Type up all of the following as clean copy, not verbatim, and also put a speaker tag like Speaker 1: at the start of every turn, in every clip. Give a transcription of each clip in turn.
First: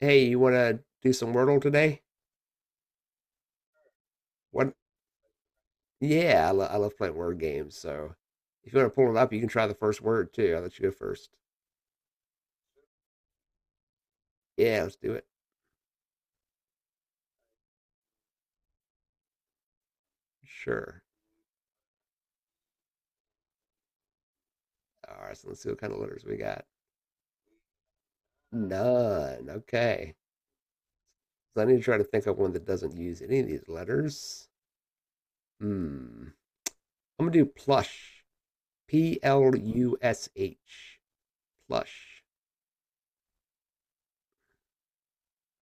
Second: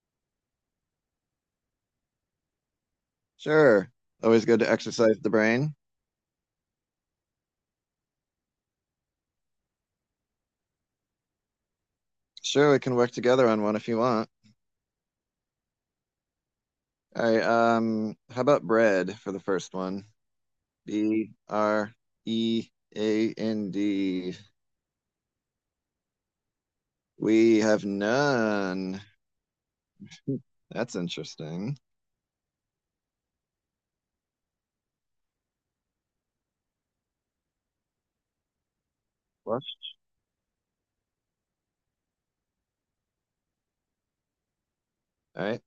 Speaker 1: Hey, you want to do some Wordle today?
Speaker 2: Sure. Always good to
Speaker 1: What?
Speaker 2: exercise the brain.
Speaker 1: Yeah, I love playing word games. So if you want to pull it up, you can try the first word too. I'll let you go first.
Speaker 2: Sure, we can work together on one if you want.
Speaker 1: Yeah, let's do it.
Speaker 2: All right, how about bread for the first one?
Speaker 1: Sure.
Speaker 2: B R E A N D.
Speaker 1: All right, so let's see what kind of letters we got.
Speaker 2: We have none.
Speaker 1: None. Okay.
Speaker 2: That's
Speaker 1: So I need
Speaker 2: interesting.
Speaker 1: to try to think of one that doesn't use any of these letters. Hmm. I'm going to do plush. P L
Speaker 2: Flush.
Speaker 1: U S H. Plush.
Speaker 2: All right.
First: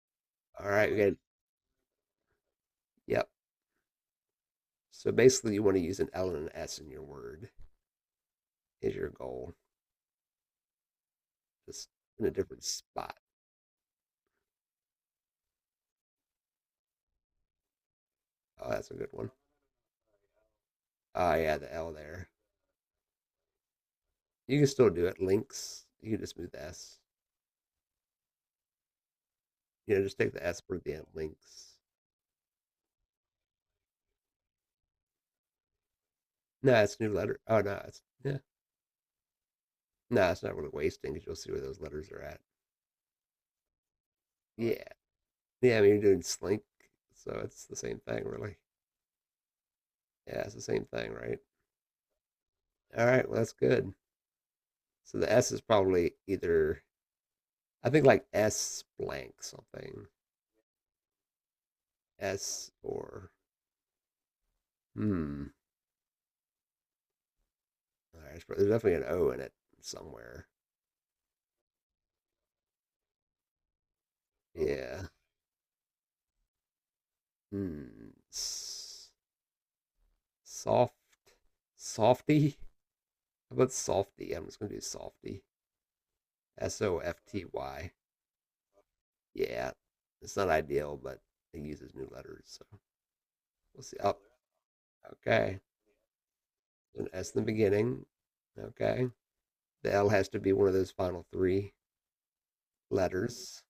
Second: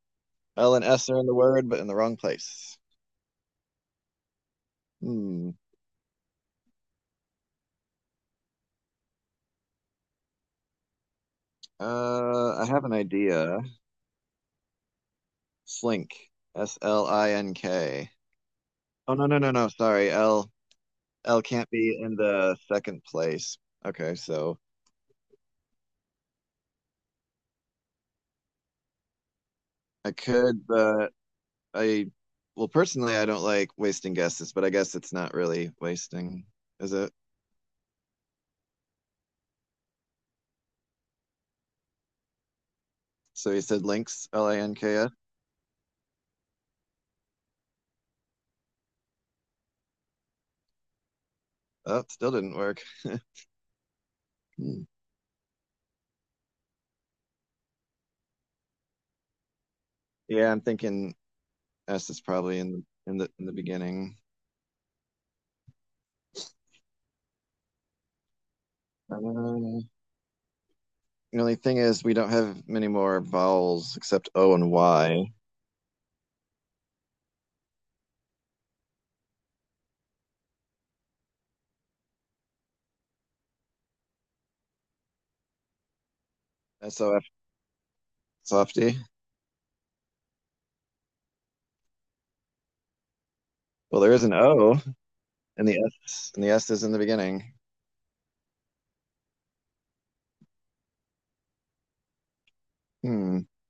Speaker 1: All
Speaker 2: L and
Speaker 1: right. We
Speaker 2: S
Speaker 1: got,
Speaker 2: are in the word, but in the wrong place.
Speaker 1: yep. So
Speaker 2: Hmm.
Speaker 1: basically, you want to use an L and an S in your word, is your goal. Just in a different
Speaker 2: I have an
Speaker 1: spot.
Speaker 2: idea. Slink. S L I N K.
Speaker 1: Oh, that's a good
Speaker 2: Oh no
Speaker 1: one.
Speaker 2: no no no. Sorry. L
Speaker 1: Oh
Speaker 2: L
Speaker 1: yeah,
Speaker 2: can't
Speaker 1: the L
Speaker 2: be in
Speaker 1: there.
Speaker 2: the second place. Okay,
Speaker 1: You
Speaker 2: so
Speaker 1: can still do it. Links. You can just move the S. You know,
Speaker 2: I
Speaker 1: just take the S
Speaker 2: could,
Speaker 1: for the end.
Speaker 2: but
Speaker 1: Links.
Speaker 2: I, well, personally, I don't like wasting guesses, but I guess it's not really wasting,
Speaker 1: No,
Speaker 2: is
Speaker 1: it's
Speaker 2: it?
Speaker 1: new letter. Oh no, it's yeah. No, it's not really wasting because you'll see where those letters are at.
Speaker 2: So you said links,
Speaker 1: Yeah.
Speaker 2: Links.
Speaker 1: Yeah, I mean you're doing slink, so it's the same thing really. Yeah, it's the same thing, right?
Speaker 2: Oh, still didn't work.
Speaker 1: All right, well that's good.
Speaker 2: Hmm.
Speaker 1: So the S is probably either I think like S blank something.
Speaker 2: Yeah, I'm thinking S is probably
Speaker 1: S
Speaker 2: in the in the
Speaker 1: or
Speaker 2: in the beginning.
Speaker 1: hmm. All right, there's definitely an O in it
Speaker 2: Um,
Speaker 1: somewhere.
Speaker 2: the only thing is we don't have many more vowels except O and
Speaker 1: Yeah.
Speaker 2: Y.
Speaker 1: Hmm. Soft. Softy? How about softy? I'm just going to do softy. S O
Speaker 2: S O
Speaker 1: F
Speaker 2: F
Speaker 1: T Y.
Speaker 2: Softy.
Speaker 1: Yeah. It's not ideal, but it uses new letters. So we'll see.
Speaker 2: Well, there
Speaker 1: Oh,
Speaker 2: is an O,
Speaker 1: okay.
Speaker 2: and the S is in the
Speaker 1: An S in the
Speaker 2: beginning.
Speaker 1: beginning. Okay. The L has to be one of those final three
Speaker 2: Hmm.
Speaker 1: letters.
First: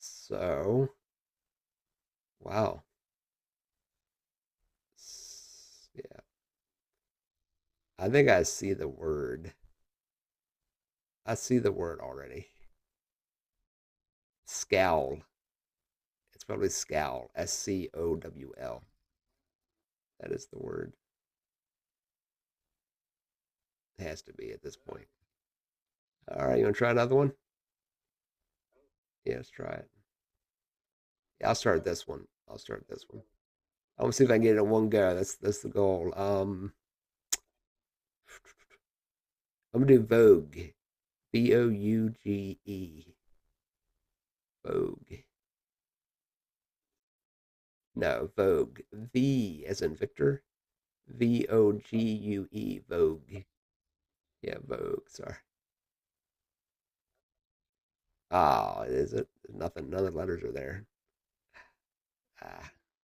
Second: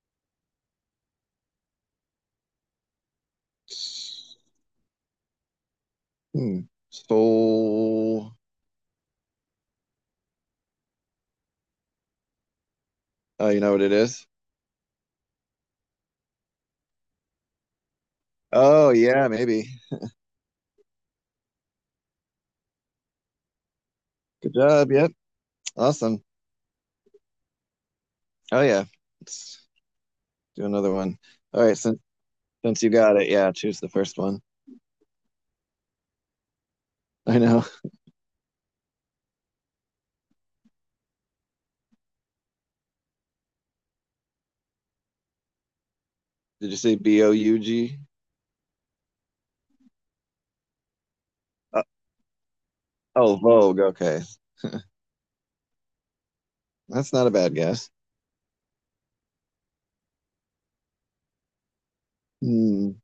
Speaker 1: So, wow. Yeah.
Speaker 2: Hmm. So,
Speaker 1: I think I see the word. I see the word already.
Speaker 2: you know what it is?
Speaker 1: Scowl. It's probably scowl. S C O W L.
Speaker 2: Oh yeah, maybe.
Speaker 1: That is the word. It has to be
Speaker 2: Good
Speaker 1: at this
Speaker 2: job.
Speaker 1: point.
Speaker 2: Yep. Awesome.
Speaker 1: All right, you want to try another one?
Speaker 2: Oh yeah.
Speaker 1: Yeah, let's
Speaker 2: Let's
Speaker 1: try it.
Speaker 2: do another one.
Speaker 1: Yeah, I'll
Speaker 2: All right,
Speaker 1: start
Speaker 2: since
Speaker 1: this one. I'll
Speaker 2: since
Speaker 1: start
Speaker 2: you
Speaker 1: this
Speaker 2: got
Speaker 1: one.
Speaker 2: it, yeah, choose the
Speaker 1: I want to
Speaker 2: first
Speaker 1: see if I
Speaker 2: one.
Speaker 1: can get it in one go. That's the goal.
Speaker 2: I know.
Speaker 1: I'm gonna do Vogue. Vouge. Vogue.
Speaker 2: Did you say B O U G?
Speaker 1: No, Vogue. V as in Victor. V O
Speaker 2: Uh,
Speaker 1: G U E.
Speaker 2: oh,
Speaker 1: Vogue.
Speaker 2: Vogue. Okay.
Speaker 1: Yeah, Vogue. Sorry.
Speaker 2: That's not a bad guess.
Speaker 1: Ah, oh, is it? Nothing. None of the letters are there. Ah.
Speaker 2: Hmm.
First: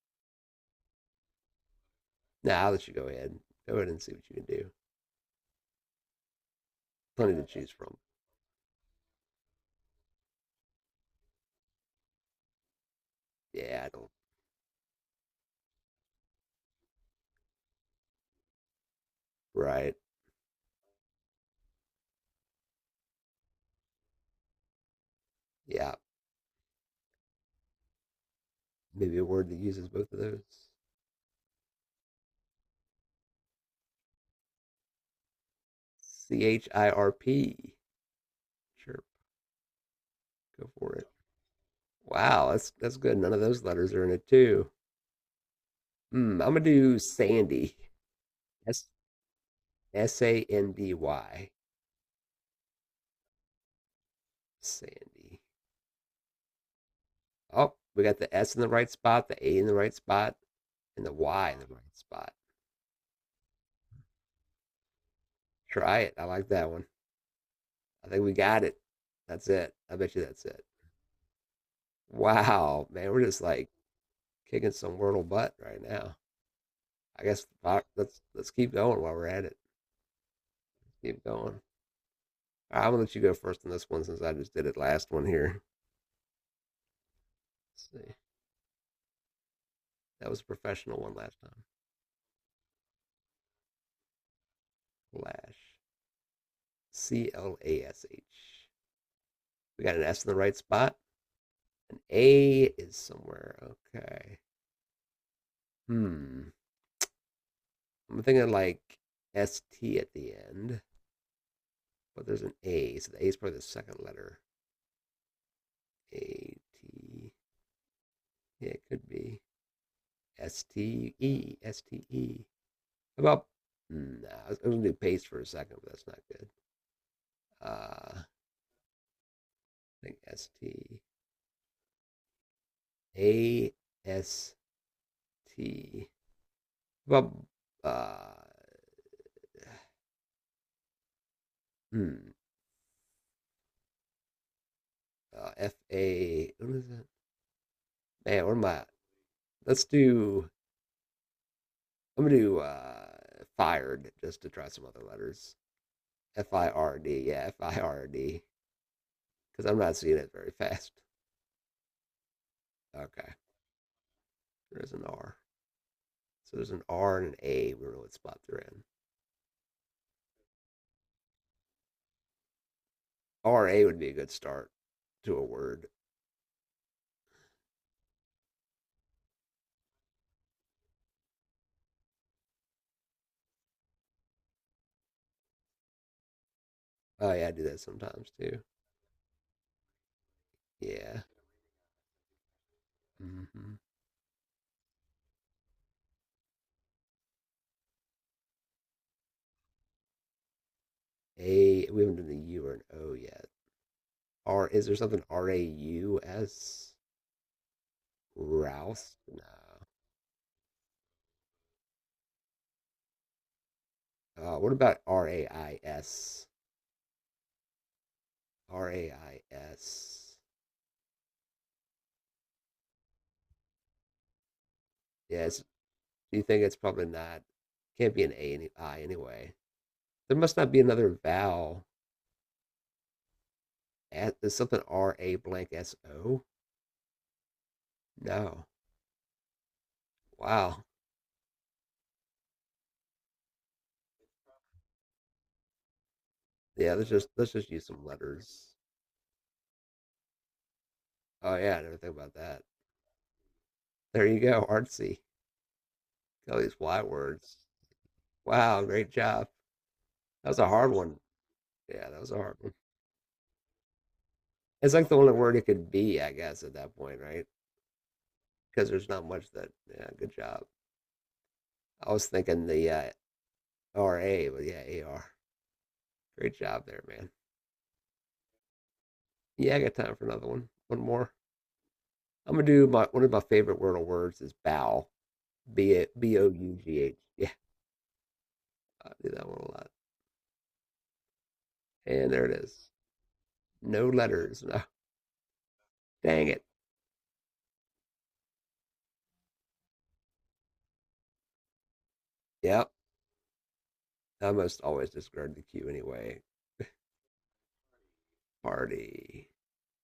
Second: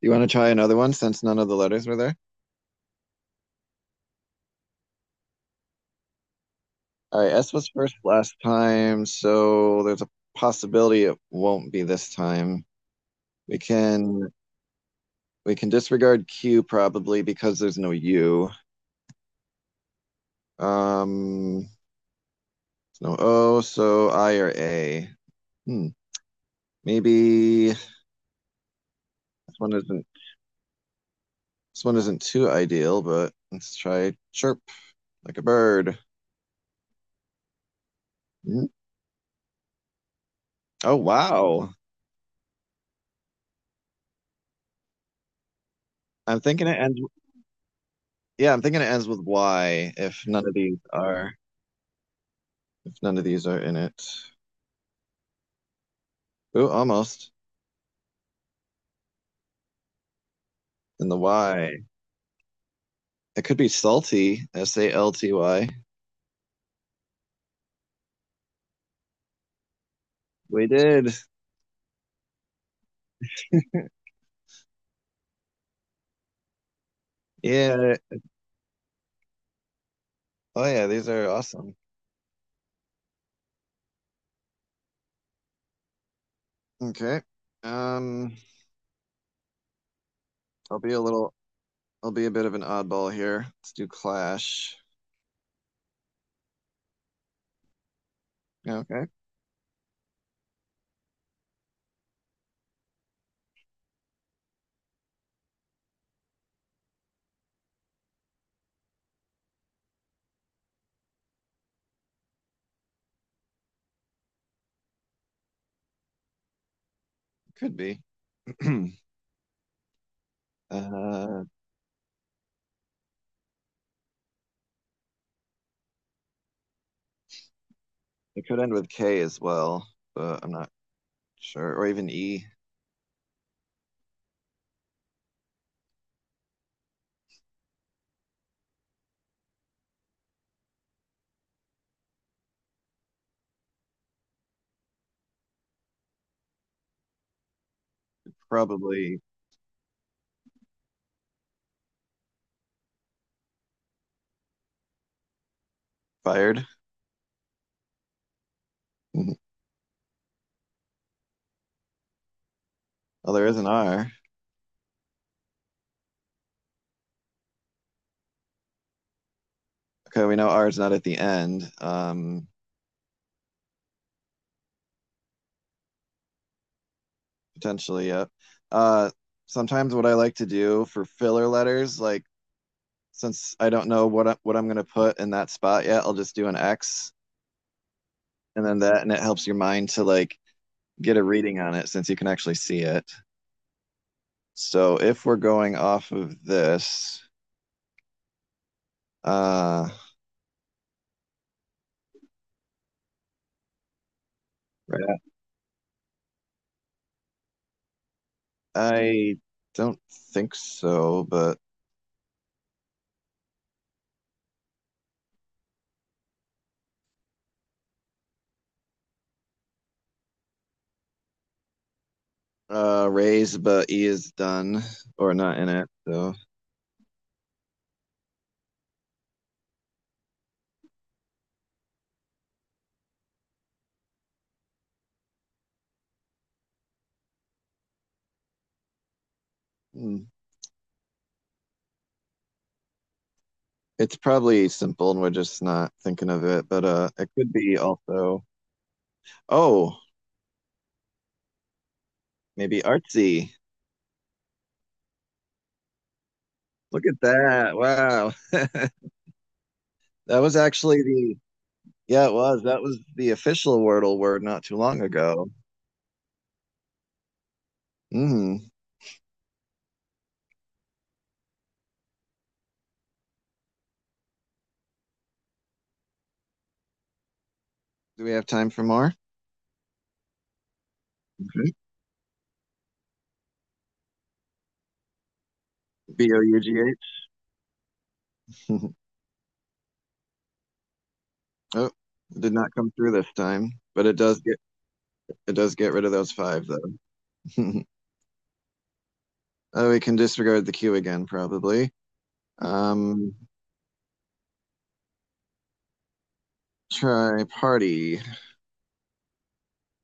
Speaker 2: You want to try another one since none of the letters were there?
Speaker 1: Now nah, I'll let you go ahead. Go ahead and see what you can do.
Speaker 2: All right,
Speaker 1: Plenty to
Speaker 2: S
Speaker 1: choose
Speaker 2: was first
Speaker 1: from.
Speaker 2: last time, so there's a possibility it won't be this time. We
Speaker 1: Yeah, I don't.
Speaker 2: can we can disregard Q probably because there's no U.
Speaker 1: Right.
Speaker 2: Um, No O, so I or A. Hmm.
Speaker 1: Yeah,
Speaker 2: Maybe
Speaker 1: maybe a word that
Speaker 2: one
Speaker 1: uses
Speaker 2: isn't
Speaker 1: both of those.
Speaker 2: this one isn't too ideal, but let's try chirp like a bird.
Speaker 1: Chirp.
Speaker 2: Hmm.
Speaker 1: Chirp. Go for
Speaker 2: Oh
Speaker 1: it.
Speaker 2: wow.
Speaker 1: Wow, that's good. None of those letters are in it too.
Speaker 2: I'm
Speaker 1: I'm gonna
Speaker 2: thinking it
Speaker 1: do
Speaker 2: ends
Speaker 1: Sandy.
Speaker 2: yeah, I'm thinking it
Speaker 1: S
Speaker 2: ends with Y
Speaker 1: S
Speaker 2: if
Speaker 1: A
Speaker 2: none of
Speaker 1: N
Speaker 2: these
Speaker 1: D
Speaker 2: are
Speaker 1: Y.
Speaker 2: if none of these are in it.
Speaker 1: Sandy.
Speaker 2: Ooh, almost.
Speaker 1: Oh, we got the S in the right spot, the A in the right spot, and
Speaker 2: In
Speaker 1: the
Speaker 2: the
Speaker 1: Y in the
Speaker 2: Y.
Speaker 1: right spot.
Speaker 2: It could be salty, S A L T Y.
Speaker 1: Try it. I like that one. I think we got it. That's it. I bet you that's it.
Speaker 2: We did.
Speaker 1: Wow, man, we're just like kicking some Wordle butt right now. I guess
Speaker 2: Yeah.
Speaker 1: let's keep going while we're at it.
Speaker 2: Oh yeah, these
Speaker 1: Keep
Speaker 2: are
Speaker 1: going.
Speaker 2: awesome.
Speaker 1: I Right, I'm gonna let you go first on this one since I just did it last one here.
Speaker 2: Okay.
Speaker 1: Let's see,
Speaker 2: Um,
Speaker 1: that was a
Speaker 2: I'll be
Speaker 1: professional
Speaker 2: a
Speaker 1: one
Speaker 2: little
Speaker 1: last time.
Speaker 2: I'll be a bit of an oddball here. Let's do Clash.
Speaker 1: Clash. C L A S H.
Speaker 2: Yeah, okay,
Speaker 1: We got an S in the right spot. An A is somewhere. Okay. Hmm. I'm thinking like S T at the end, but there's an A, so the A is probably the second letter. A T.
Speaker 2: could be.
Speaker 1: Yeah, it could be S T
Speaker 2: uh,
Speaker 1: E S T E. About nah, I was going to do paste for a second, but that's not good. I
Speaker 2: it could end with K as well,
Speaker 1: think
Speaker 2: but
Speaker 1: S
Speaker 2: I'm not
Speaker 1: T
Speaker 2: sure. Or even E.
Speaker 1: A S T. About uh, hmm, F A. What is that? Man, what am I?
Speaker 2: Probably
Speaker 1: Let's do. I'm gonna do fired just to try some other letters. F
Speaker 2: fired.
Speaker 1: I R D. Yeah, FIRD. Because I'm not seeing it very fast.
Speaker 2: Oh,
Speaker 1: Okay,
Speaker 2: there is an R.
Speaker 1: there's an R. So there's an R and an A. We don't know what spot they're in.
Speaker 2: Okay, we know R is not at the end.
Speaker 1: R A would be a good start to a word.
Speaker 2: Potentially, yep. Yeah. Sometimes what I like to do for filler letters, like since I don't know what I'm gonna put in that spot yet, I'll just do an X
Speaker 1: Oh yeah, I do that sometimes too.
Speaker 2: and then that, and it helps your mind to like get
Speaker 1: Yeah.
Speaker 2: a reading on it since you can actually see it.
Speaker 1: Hmm.
Speaker 2: So if we're going off of this, uh,
Speaker 1: A, we haven't done the U or an O yet. R, is there something Raus? Rouse?
Speaker 2: I
Speaker 1: No.
Speaker 2: don't think so, but
Speaker 1: What about Rais? Rais.
Speaker 2: raise, but E is done or
Speaker 1: Yes.
Speaker 2: not in it. So
Speaker 1: Do you think it's probably not? Can't be an A and I anyway. There must not be another vowel. At, is something R A blank S O? No.
Speaker 2: hmm.
Speaker 1: Wow.
Speaker 2: it's probably simple and we're just not thinking of it, but
Speaker 1: Yeah. Let's just
Speaker 2: it
Speaker 1: let's
Speaker 2: could
Speaker 1: just
Speaker 2: be
Speaker 1: use some
Speaker 2: also,
Speaker 1: letters.
Speaker 2: oh,
Speaker 1: Oh yeah, I never think about that.
Speaker 2: maybe artsy.
Speaker 1: There you go, artsy. All these Y
Speaker 2: Look at
Speaker 1: words.
Speaker 2: that. Wow.
Speaker 1: Wow, great job.
Speaker 2: That
Speaker 1: That
Speaker 2: was
Speaker 1: was a hard
Speaker 2: actually
Speaker 1: one.
Speaker 2: the,
Speaker 1: Yeah, that
Speaker 2: Yeah,
Speaker 1: was
Speaker 2: it
Speaker 1: a hard
Speaker 2: was.
Speaker 1: one.
Speaker 2: That was the official Wordle word not too
Speaker 1: It's
Speaker 2: long
Speaker 1: like the only
Speaker 2: ago.
Speaker 1: word it could be, I guess, at that point, right?
Speaker 2: Mm.
Speaker 1: Because there's not much that. Yeah, good job. I was thinking the RA, but yeah, AR. Great job there, man.
Speaker 2: Do we have time for more?
Speaker 1: Yeah, I got time for another one. One more.
Speaker 2: Mm-hmm.
Speaker 1: I'm gonna do my one of my favorite wordle words is bow.
Speaker 2: B
Speaker 1: B
Speaker 2: O
Speaker 1: O
Speaker 2: U G
Speaker 1: U G H. Yeah,
Speaker 2: H.
Speaker 1: I do that one a lot.
Speaker 2: Oh,
Speaker 1: And there
Speaker 2: did
Speaker 1: it
Speaker 2: not
Speaker 1: is.
Speaker 2: come through this time, but
Speaker 1: No
Speaker 2: it does get
Speaker 1: letters. No.
Speaker 2: it does get rid of those
Speaker 1: Dang it.
Speaker 2: five though. Oh, we can disregard the queue again probably.
Speaker 1: Yep.
Speaker 2: Um,
Speaker 1: I must always discard the Q anyway.
Speaker 2: Try party.
Speaker 1: Party.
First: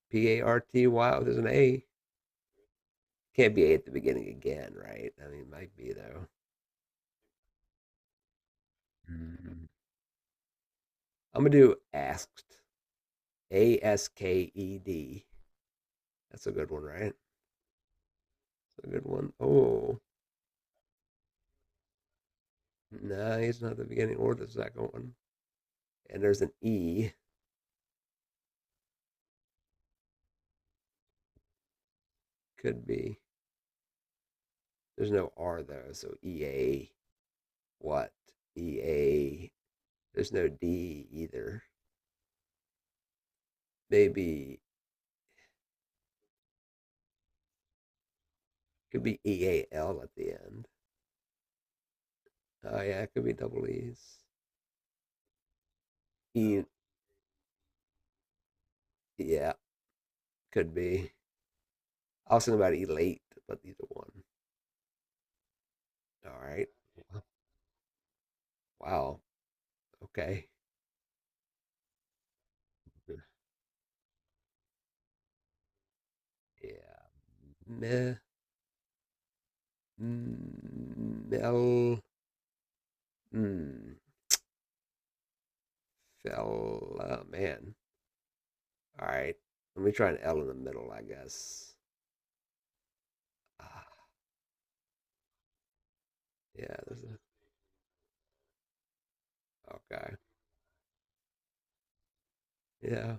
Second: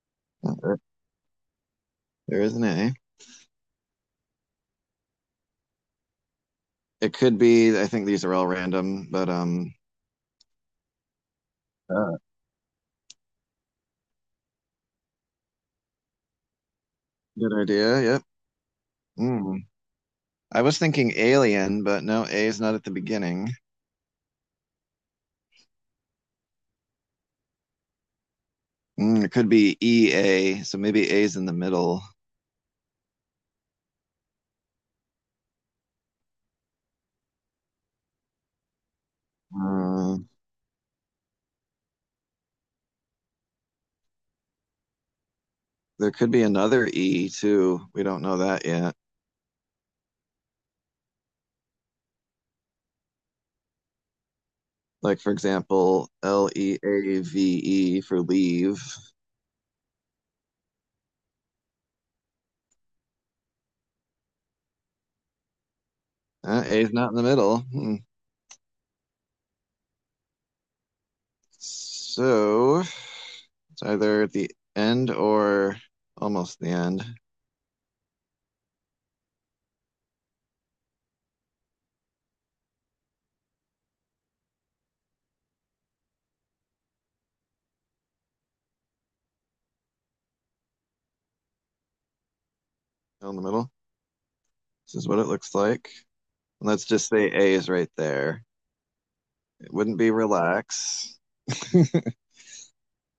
Speaker 1: P A R
Speaker 2: Uh,
Speaker 1: T Y. Oh, there's an A.
Speaker 2: There is an A.
Speaker 1: Can't be A at the beginning again, right? I mean, it might be though.
Speaker 2: It could be. I think these are all random, but
Speaker 1: Mm, I'm gonna do
Speaker 2: uh,
Speaker 1: asked. A S K E D. That's a good one, right?
Speaker 2: good idea. Yep.
Speaker 1: That's a good one.
Speaker 2: Mm.
Speaker 1: Oh,
Speaker 2: I was thinking alien, but no, A is not at the
Speaker 1: no,
Speaker 2: beginning.
Speaker 1: it's not the beginning or the second one. And there's an E.
Speaker 2: Mm, it could be E A, so maybe A is in the middle.
Speaker 1: Could be. There's no R though, so E A. What? E A.
Speaker 2: Uh,
Speaker 1: There's no D either. Maybe
Speaker 2: there could be another E too. We don't know that yet.
Speaker 1: could be EAL at the end. Oh yeah, it could be double E's.
Speaker 2: Like for example, L
Speaker 1: E.
Speaker 2: E A V E for leave.
Speaker 1: Yeah, could be. I was thinking about elate, but either one. All
Speaker 2: Uh,
Speaker 1: right.
Speaker 2: a is not in the middle. Hmm.
Speaker 1: Wow. Okay.
Speaker 2: So it's either at the end or almost the end.
Speaker 1: Yeah. Me, mel, mm, fella, man. All right. Let me try an L in the middle, I guess.
Speaker 2: Still in the middle.
Speaker 1: Ah,
Speaker 2: This is what it looks like. And
Speaker 1: yeah.
Speaker 2: let's
Speaker 1: There's
Speaker 2: just
Speaker 1: a,
Speaker 2: say A is right there. It wouldn't be
Speaker 1: okay.
Speaker 2: relax.
Speaker 1: Yeah.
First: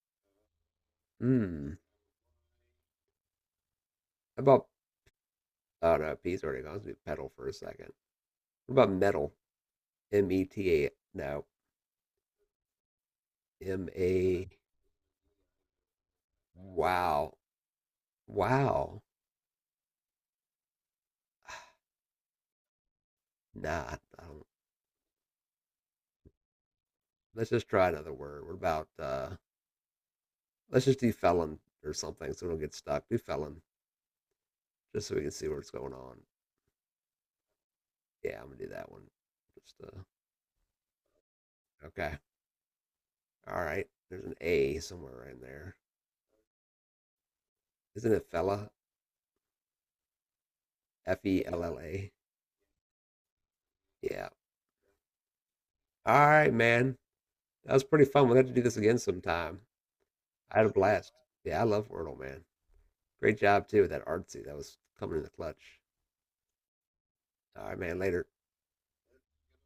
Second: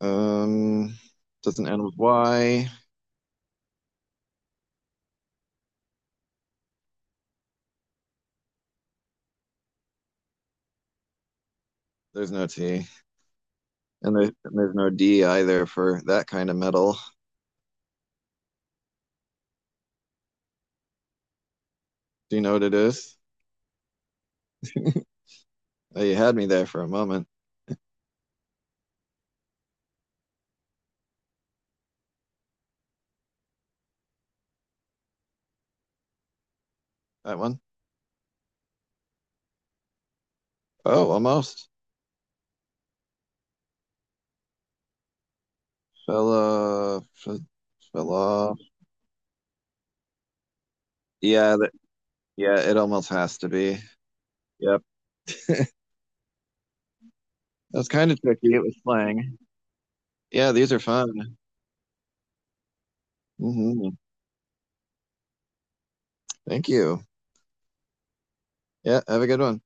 Speaker 2: um, doesn't
Speaker 1: Hmm.
Speaker 2: end with Y.
Speaker 1: How about, oh no, P's already gone. Let's do pedal for a second. What about metal? META. No.
Speaker 2: There's no T,
Speaker 1: M
Speaker 2: and
Speaker 1: A.
Speaker 2: there's no D either for that kind of metal.
Speaker 1: Wow. Wow. Ah,
Speaker 2: Do you know what it is?
Speaker 1: nah, I don't.
Speaker 2: You had me there for a moment.
Speaker 1: Let's just try another word. What about let's just do felon or something so we don't get stuck. Do felon just so we can see what's going on.
Speaker 2: That one.
Speaker 1: Yeah, I'm gonna do that one. Just
Speaker 2: Oh, almost.
Speaker 1: okay. All right. There's an A somewhere in there.
Speaker 2: Fella, f-
Speaker 1: Isn't it
Speaker 2: fella.
Speaker 1: fella? F E
Speaker 2: Yeah,
Speaker 1: L
Speaker 2: that,
Speaker 1: L A.
Speaker 2: yeah, it almost has to be.
Speaker 1: Yeah.
Speaker 2: Yep.
Speaker 1: All right, man. That was
Speaker 2: That's
Speaker 1: pretty
Speaker 2: kind of
Speaker 1: fun. We'll have to
Speaker 2: tricky.
Speaker 1: do
Speaker 2: It
Speaker 1: this
Speaker 2: was
Speaker 1: again
Speaker 2: slang.
Speaker 1: sometime.
Speaker 2: Yeah,
Speaker 1: I had a
Speaker 2: these are
Speaker 1: blast.
Speaker 2: fun.
Speaker 1: Yeah, I love Wordle, man. Great job too with
Speaker 2: hmm
Speaker 1: that artsy. That was coming in the clutch.
Speaker 2: Thank you.
Speaker 1: All right, man. Later.
Speaker 2: Yeah, have a good one.